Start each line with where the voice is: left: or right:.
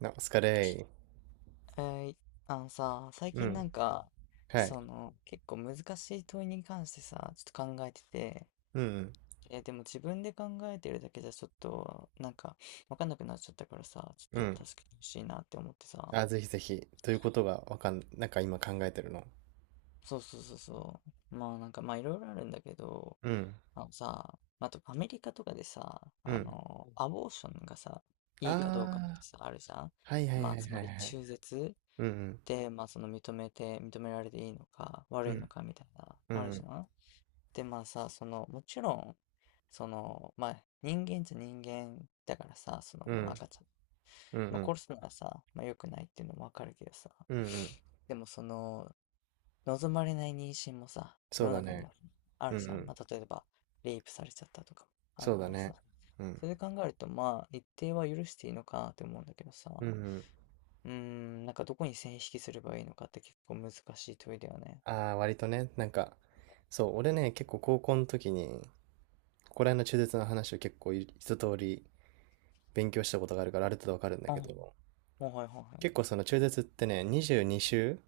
right: なお疲れ
left: えー、あのさ、最
right: ー。う
left: 近な
right: ん。
left: んか、
right: はい。
left: その、結構難しい問いに関してさ、ちょっと考えてて、
right: うん、
left: でも自分で考えてるだけじゃちょっと、なんか、わかんなくなっちゃったからさ、ち
right: うん。
left: ょ
right: う
left: っと
right: ん。
left: 助けてほしいなって思ってさ、
right: あ、ぜひぜひ。ということがわかん、なんか今考えてるの。
left: そうそうそうそう、まあなんか、まあいろいろあるんだけど、
right: うん。
left: あのさ、あとアメリカとかでさ、
right: う
left: あ
right: ん。
left: の、アボーションがさ、いいかどうかって
right: ああ、
left: さ、あるじゃん。
right: はいはい
left: まあ、
right: はい
left: つ
right: は
left: ま
right: い
left: り
right: はい。
left: 中絶
right: うん、
left: で、まあその認めて、認められていいのか
right: う
left: 悪いの
right: ん。
left: かみたいな、
right: う
left: ある
right: ん、う
left: じ
right: ん。
left: ゃん。で、まあさ、その、もちろん、その、まあ人間だからさ、その、
right: う
left: まあ
right: ん、
left: 赤ちゃん、
right: うん。う
left: まあ
right: ん、
left: 殺すのはさ、まあ良くないっていうのもわかるけどさ、
right: うん。うん
left: でもその、望まれない妊娠もさ、
right: そ
left: 世
right: う
left: の
right: だ
left: 中に
right: ね。
left: はあ
right: うん、
left: る
right: う
left: じゃん。
right: ん。
left: まあ例えば、レイプされちゃったとかもあ
right: そ
left: る
right: うだ
left: から
right: ね。
left: さ、
right: うん。
left: それで考えると、まあ一定は許していいのかなって思うんだけどさ、
right: うん、うん。
left: うーん、なんかどこに線引きすればいいのかって結構難しい問いだよね。
right: ああ、割とね、なんか、そう、俺ね、結構高校の時に、ここら辺の中絶の話を結構一通り勉強したことがあるから、ある程度わかるんだ
left: あ、
right: け
left: は
right: ど、
left: いはいは
right: 結構その中絶ってね、22週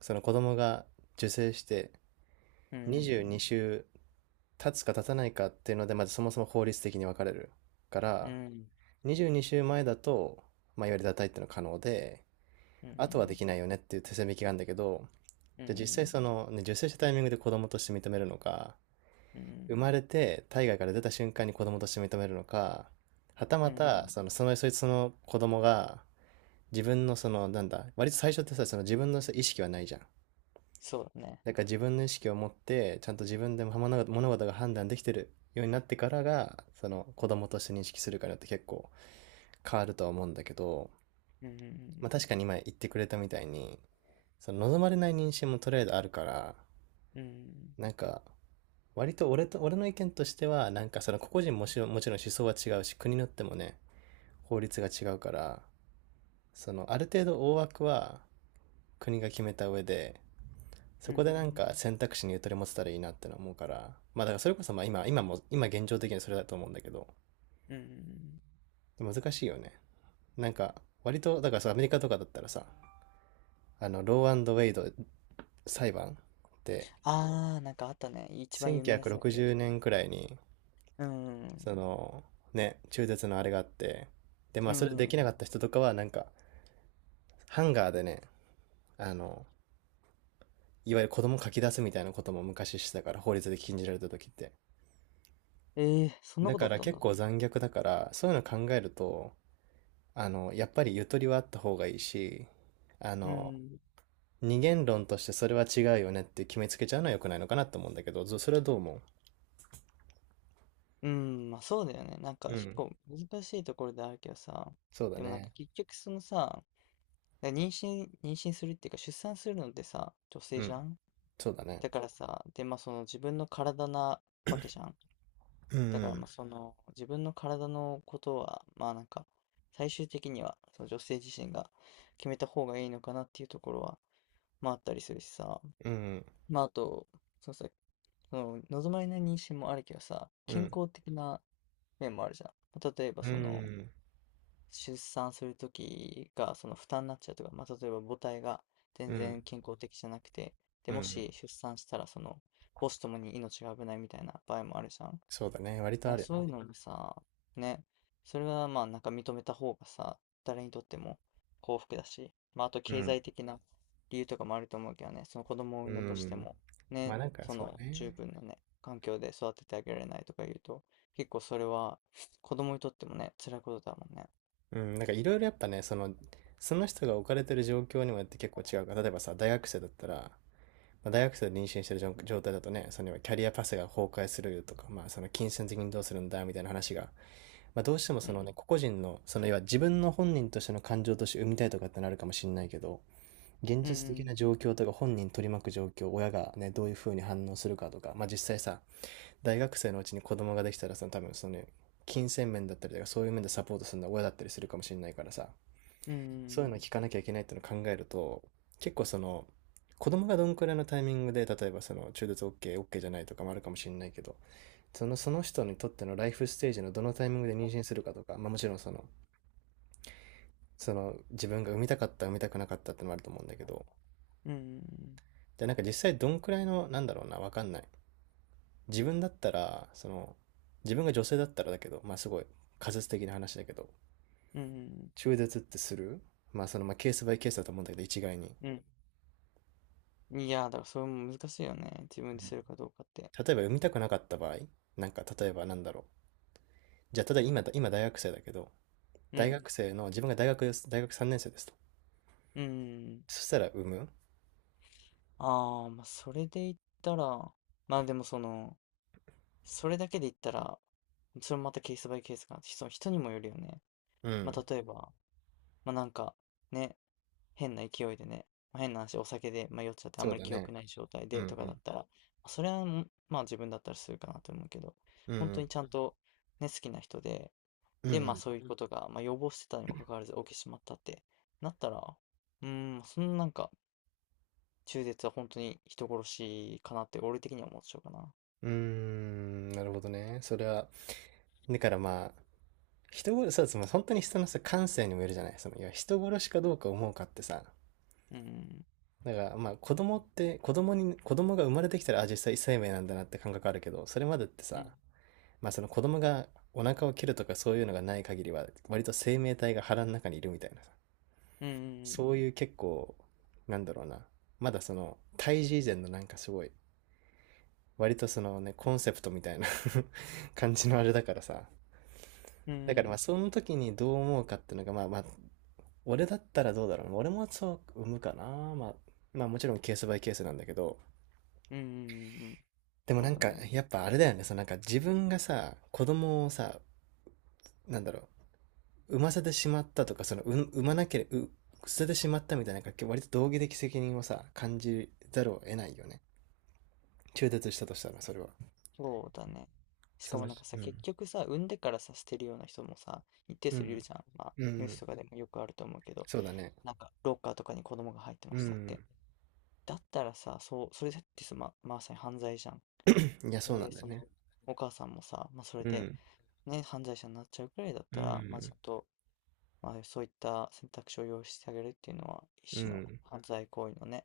right: その子供が受精して
left: い。う
right: 22
left: ん、
right: 週経つか経たないかっていうので、まずそもそも法律的に分かれるか
left: う
right: ら、
left: ん、
right: 22週前だと、まあ、いわゆる堕胎っていうのは可能で、
left: う
right: あとはでき
left: ん、
right: ないよねっていう手線引きがあるんだけど、
left: う
right: じゃあ実際
left: ん、
right: その、ね、受精したタイミングで子供として認めるのか、
left: う
right: 生
left: ん、
right: まれて体外から出た瞬間に子供として認めるのか、はた
left: う
right: また、
left: ん、
right: そいつの子供が、自分のその、なんだ、割と最初ってさ、その自分のさ意識はないじゃん。
left: そうだね。
right: だから自分の意識を持って、ちゃんと自分でも物事が判断できてるようになってからが、その子供として認識するかによって結構変わるとは思うんだけど、
left: う
right: ま
left: ん、
right: あ確かに今言ってくれたみたいに、その望まれない妊娠もとりあえずあるから、
left: うん、
right: なんか、割と俺の意見としては、なんかその個々人もしもちろん思想は違うし、国によってもね、法律が違うから、そのある程度大枠は国が決めた上で、
left: う
right: そこ
left: ん、
right: でなんか選択肢にゆとり持てたらいいなっての思うから、まあだからそれこそまあ今現状的にそれだと思うんだけど、
left: うん。
right: 難しいよね。なんか、割と、だからさ、アメリカとかだったらさ、あの、ローアンドウェイド裁判って
left: ああ、なんかあったね。一番有名なや
right: 1960
left: つだっけ。
right: 年くろくじゅうねんくらいに、
left: うん、
right: その、ね、中絶のあれがあって、で、ま
left: う
right: あそれで
left: ん。
right: きなかった人とかはなんか、ハンガーでね、あの、いわゆる子供書き出すみたいなことも昔してたから、法律で禁じられた時って。
left: ええ、そんな
right: だ
left: こ
right: か
left: とあっ
right: ら
left: たん
right: 結
left: だ。
right: 構残虐だから、そういうの考えると、あの、やっぱりゆとりはあった方がいいし、あ
left: う
right: の、
left: ん、
right: 二元論としてそれは違うよねって決めつけちゃうのは良くないのかなと思うんだけど、それはどう思
left: うん、まあそうだよね。なんか
right: うう
left: 結
right: ん。
left: 構難しいところであるけどさ、
right: そうだ
left: でもなんか
right: ね。
left: 結局そのさ、妊娠するっていうか出産するのってさ、女
right: う
left: 性じゃ
right: ん。
left: ん。
right: そうだね。
left: だからさ、で、まあその自分の体なわけじゃん。
right: う
left: だから
right: ん。
left: まあその自分の体のことは、まあなんか最終的にはその女性自身が決めた方がいいのかなっていうところは、まああったりするしさ。
right: うん。
left: まああと、そのさ、その望まれない妊娠もあるけどさ、
right: う
left: 健
right: ん。
left: 康的な面もあるじゃん。まあ例えば
right: う
left: その、
right: ん。
left: 出産するときがその負担になっちゃうとか、まあ、例えば母体が
right: う
left: 全
right: ん。
left: 然健康的じゃなくて、
right: う
left: で、も
right: ん。
left: し出産したらその母子ともに命が危ないみたいな場合もあるじゃん。だ
right: そうだね。割
left: か
right: とあ
left: ら
right: る
left: そ
right: よ
left: うい
right: ね。
left: うのもさ、ね、それはまあなんか認めた方がさ、誰にとっても幸福だし、まああと
right: う
left: 経
right: ん。
left: 済的な理由とかもあると思うけどね、その子供を産
right: う
left: んだとして
right: ん。
left: も、
right: ま
left: ね、
right: あなんか
left: そ
right: そ
left: の
right: う
left: 十
right: ね。
left: 分なね、環境で育ててあげられないとか言うと、結構それは子供にとってもね、辛いことだもんね。
right: うん。なんかいろいろやっぱね、その、その人が置かれてる状況にもよって結構違うから、例えばさ、大学生だったら、まあ、大学生で妊娠してる状態だとね、そのキャリアパスが崩壊するとか、まあ、その金銭的にどうするんだみたいな話が、まあ、どうしても
left: う
right: その
left: ん
right: ね、個々人の、その要は自分の本人としての感情として生みたいとかってなるかもしれないけど、現
left: う
right: 実的
left: ん
right: な状況とか本人取り巻く状況、親がね、どういうふうに反応するかとか、まあ実際さ、大学生のうちに子供ができたらさ、多分そのね、金銭面だったりとか、そういう面でサポートするのは親だったりするかもしれないからさ、
left: うん。う
right: そういうの
left: ん
right: 聞かなきゃいけないっていうのを考えると、結構その、子供がどんくらいのタイミングで、例えばその中絶 OK、OK じゃないとかもあるかもしれないけど、その、その人にとってのライフステージのどのタイミングで妊娠するかとか、まあもちろんその、その自分が産みたかった、産みたくなかったってのもあると思うんだけど、
left: うんうん。
right: じゃあなんか実際どんくらいの、なんだろうな、わかんない。自分だったら、その、自分が女性だったらだけど、まあすごい仮説的な話だけど、
left: うん。
right: 中絶ってするまあその、まあケースバイケースだと思うんだけど、一概に。
left: うん。いや、だからそれも難しいよね。自分でするかどうかって。
right: 例えば読みたくなかった場合、なんか例えばなんだろう。じゃあ、例えば今大学生だけど、
left: う
right: 大
left: ん。
right: 学生の、自分が大学3年生ですと。
left: うん。
right: そしたら産む
left: ああ、まあ、それで言ったら、まあでもその、それだけで言ったら、それもまたケースバイケースかな。その人にもよるよね。
right: う
left: ま
right: ん。
left: あ例えば、まあなんか、ね、変な勢いでね、まあ変な話、お酒で、まあ、酔っちゃってあ
right: そ
left: ん
right: う
left: まり
right: だ
left: 記
right: ね。
left: 憶ない状態
right: うん
left: で
right: う
left: とかだっ
right: ん。
left: たら、まあそれはもう、まあ自分だったらするかなと思うけど、
right: うんう
left: 本当
right: ん。
left: にちゃんうんとね、好きな人で、
right: うん
left: で、
right: う
left: まあ
right: ん。
left: そういううこん。とが、まあ、予防してたにもかかわらず起きてしまったってなったら、うーん、そのなんか中絶は本当に人殺しかなって俺的には思っちゃうかな。
right: うーん、なるほどね。それは、だからまあ、人殺し、そうです。まあ、本当に人のさ、感性にもよるじゃない。その、いや、人殺しかどうか思うかってさ、
left: うん。
right: だからまあ子供って子供に子供が生まれてきたらあ実際生命なんだなって感覚あるけどそれまでって
left: う
right: さ
left: ん。
right: まあその子供がお腹を切るとかそういうのがない限りは割と生命体が腹の中にいるみたいなさ
left: う
right: そ
left: ん
right: ういう結構なんだろうなまだその胎児以前のなんかすごい割とそのねコンセプトみたいな 感じのあれだからさ
left: う
right: だか
left: んう
right: らま
left: ん
right: あその時にどう思うかっていうのがまあまあ俺だったらどうだろうな俺もそう産むかなまあまあもちろんケースバイケースなんだけど
left: うんうんうん。
right: でも
left: そ
right: な
left: う
right: ん
left: だ
right: か
left: ね。
right: やっぱあれだよねそのなんか自分がさ子供をさなんだろう産ませてしまったとか、その、産まなければ、捨ててしまったみたいな、割と道義的責任をさ、感じざるを得ないよね。中絶したとしたら、それは。
left: そうだね。し
right: そ
left: かも
right: の、
left: なんかさ、そ
right: う
left: う
right: ん。
left: 結局さ産んでからさ捨てるような人もさ一定
right: う
left: 数いる
right: ん。
left: じゃん。まあ
right: う
left: ニュース
right: ん。
left: とかうでん。もよくあると思うけど、
right: そうだね。
left: なんかロッカーとかに子供が入ってま
right: う
left: したって、
right: ん。
left: だったらさ、そうそれだってさま、まさに犯罪じゃん。
right: いや、そうな
left: で、
right: んだ
left: そ
right: よ
left: の、
right: ね。
left: お母さんもさ、まあ、それ
right: う
left: で、
right: ん。
left: ね、犯罪者になっちゃうくらいだっ
right: う
left: たら、まあ、ち
right: ん。
left: ょっと、まあ、そういった選択肢を用意してあげるっていうのは、
right: う
left: 一種の
right: ん。
left: 犯罪行為のね、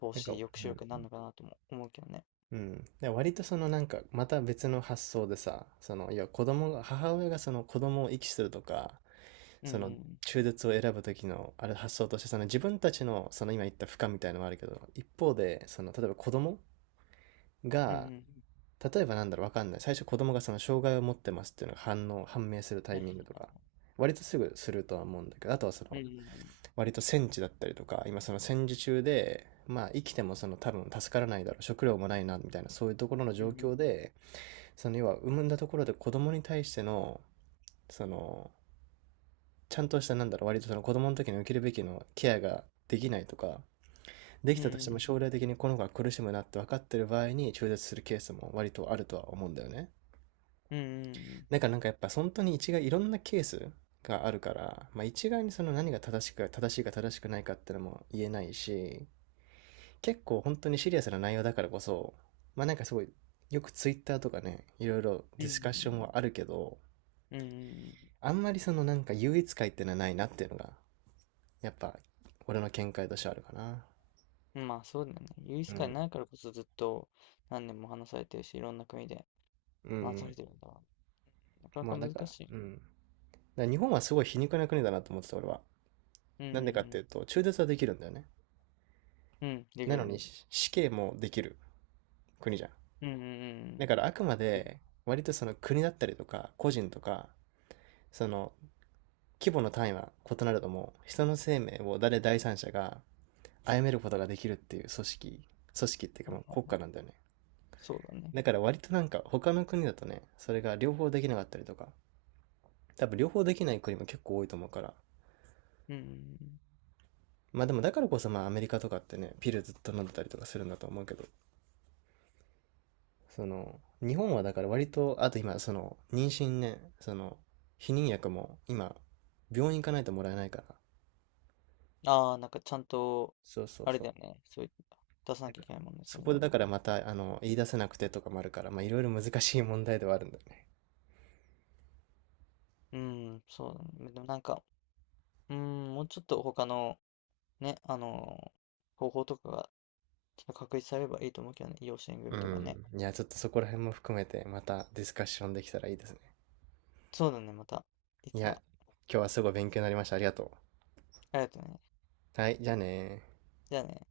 left: 防
right: なん
left: 止、
right: か、
left: 抑
right: う
left: 止
right: ん。
left: 力になるのかなとも思うけどね。
right: うん。で割とそのなんか、また別の発想でさ、その、いや、子供が、母親がその子供を遺棄するとか、
left: う
right: その
left: ん、
right: 中絶を選ぶ時のあれ発想としてその自分たちのその今言った負荷みたいのもあるけど一方でその例えば子供
left: うん、うん、
right: が
left: うん
right: 例えばなんだろうわかんない最初子供がその障害を持ってますっていうのが反応判明するタ
left: うん、
right: イ
left: は
right: ミング
left: い、
right: とか割とすぐするとは思うんだけどあとはそ
left: う
right: の
left: ん、
right: 割と戦地だったりとか今その戦時中でまあ生きてもその多分助からないだろう食料もないなみたいなそういうところの
left: う
right: 状
left: ん、
right: 況でその要は産んだところで子供に対してのそのちゃんとした、なんだろう、割とその子供の時に受けるべきのケアができないとか、でき
left: う
right: たとしても
left: ん、
right: 将来的にこの子が苦しむなって分かってる場合に中絶するケースも割とあるとは思うんだよね。
left: うん、うん、
right: だからなんかやっぱ本当に一概いろんなケースがあるから、まあ、一概にその何が正しく正しいか正しくないかってのも言えないし、結構本当にシリアスな内容だからこそ、まあなんかすごいよくツイッターとかね、いろいろ
left: う
right: デ
left: ん、う
right: ィスカッショ
left: ん、
right: ンはあるけど、
left: うん、うん、うんうん、
right: あんまりそのなんか優越感ってのはないなっていうのがやっぱ、俺の見解としてあるかな。
left: うん、まあ、そうだよね。優
right: う
left: 越感
right: ん。
left: ないからこそずっと何年も話されてるし、いろんな国で
right: う
left: 話さ
right: ん。
left: れてるんだわ。なかな
right: ま
left: か
right: あ、だか
left: 難
right: ら、
left: しいよね。
right: うん。だから日本はすごい皮肉な国だなと思ってた、俺は。
left: う
right: なんでかって
left: ん、
right: いうと、中絶はできるんだよね。
left: うんうん、うん、でき
right: なの
left: るね。
right: に、死刑もできる国じゃん。
left: うんうんう
right: だ
left: ん
right: から、あくま
left: できる
right: で、割とその国だったりとか、個人とか、その規模の単位は異なるとも、人の生命を誰第三者が殺めることができるっていう組織、組織っていうか
left: は
right: ま
left: い
right: あ
left: はい
right: 国
left: は
right: 家な
left: い。
right: んだよね。
left: そうだね。
right: だから割となんか他の国だとね、それが両方できなかったりとか、多分両方できない国も結構多いと思うから。
left: うんうん
right: まあでもだからこそまあアメリカとかってね、ピルずっと飲んでたりとかするんだと思うけど、その、日本はだから割と、あと今その、妊娠ね、その、避妊薬も今、病院行かないともらえないから。
left: うん。ああ、なんかちゃんと、
right: そうそう
left: あれ
right: そう。
left: だよね。そういう、出さなきゃいけないもんね、そ
right: そ
left: ういう
right: こで
left: の。
right: だからまた、あの、言い出せなくてとかもあるから、まあいろいろ難しい問題ではあるんだよね。
left: うん、そうだね。でもなんか、うん、もうちょっと他の、ね、あのー方法とかが、ちょっと確立されればいいと思うけどね。養子縁
right: う
left: 組とかね。
right: ん。いや、ちょっとそこら辺も含めてまたディスカッションできたらいいですね。
left: そうだね、また、い
right: い
left: つ
right: や、今
left: か。
right: 日はすごい勉強になりました。ありがと
left: ありがとうね。
right: う。はい、じゃあねー。
left: じゃあね。